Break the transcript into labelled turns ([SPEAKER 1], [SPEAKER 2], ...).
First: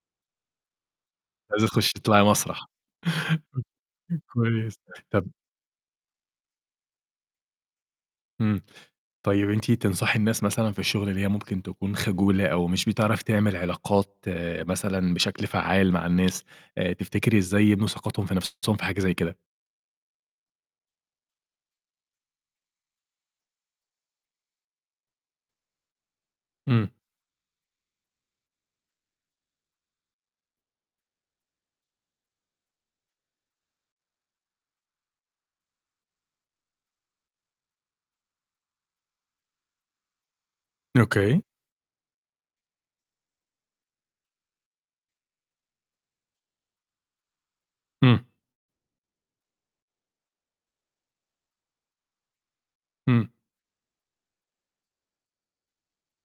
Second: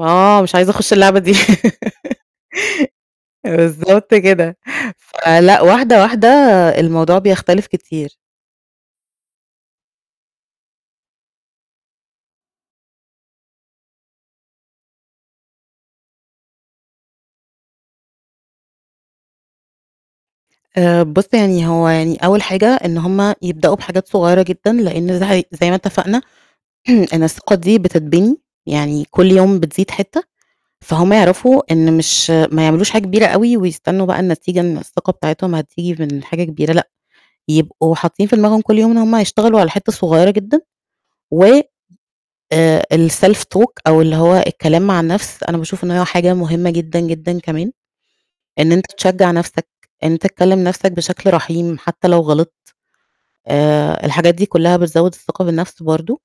[SPEAKER 1] آه، مش عايزة أخُش اللعبة دي.
[SPEAKER 2] عايزة تخُشّي تطلعي مسرح.
[SPEAKER 1] آآ، بالضبط كده.
[SPEAKER 2] كويس، طَب
[SPEAKER 1] فلأ واحدة، واحدة الموضوع بيختلف كتير.
[SPEAKER 2] إمم، طيب أنتِ تنصحي الناس مثلًا في الشُغل اللي هي ممكن تكون خجولة، أو مش بتعرف تعمل علاقات مثلًا بشكل فعّال مع الناس، آآ، تفتكري إزاي يبنوا ثقتهم في نَفْسهم في حاجة زي كده؟
[SPEAKER 1] آآ، بُصّ يعني هو يعني أول حاجة إن هم يبدأوا بحاجات صغيّرة جدًا، لإن ز هي زي ما اتفقنا
[SPEAKER 2] إمم.
[SPEAKER 1] إن الثقة دي بتتبني، يعني كُلّ يوم بتزيد حتّة، فهم يعرفوا إن مش ما يعملوش حاجة كبيرة أوي، ويستنّوا بقى النتيجة إن الثقة بتاعتهم هتيجي من حاجة كبيرة لأ، يبقوا حاطّين في دماغهم كُلّ يوم إن هم هيشتغلوا على حتّة صغيّرة جدًا
[SPEAKER 2] أوكي.
[SPEAKER 1] و آآ، الself talk أو اللي هو الكلام مع النَفْس أنا باشوف إن هي حاجة مُهمّة جدًا، جدًا كمان،
[SPEAKER 2] إمم.
[SPEAKER 1] إن أنت تشجّع نَفْسك، إن أنت تكلّم نَفْسك بشكل رحيم حتى لو غلطت،
[SPEAKER 2] إمم.
[SPEAKER 1] آآ، الحاجات دي كلّها بتزوّد الثقة بالنَفْس برضه.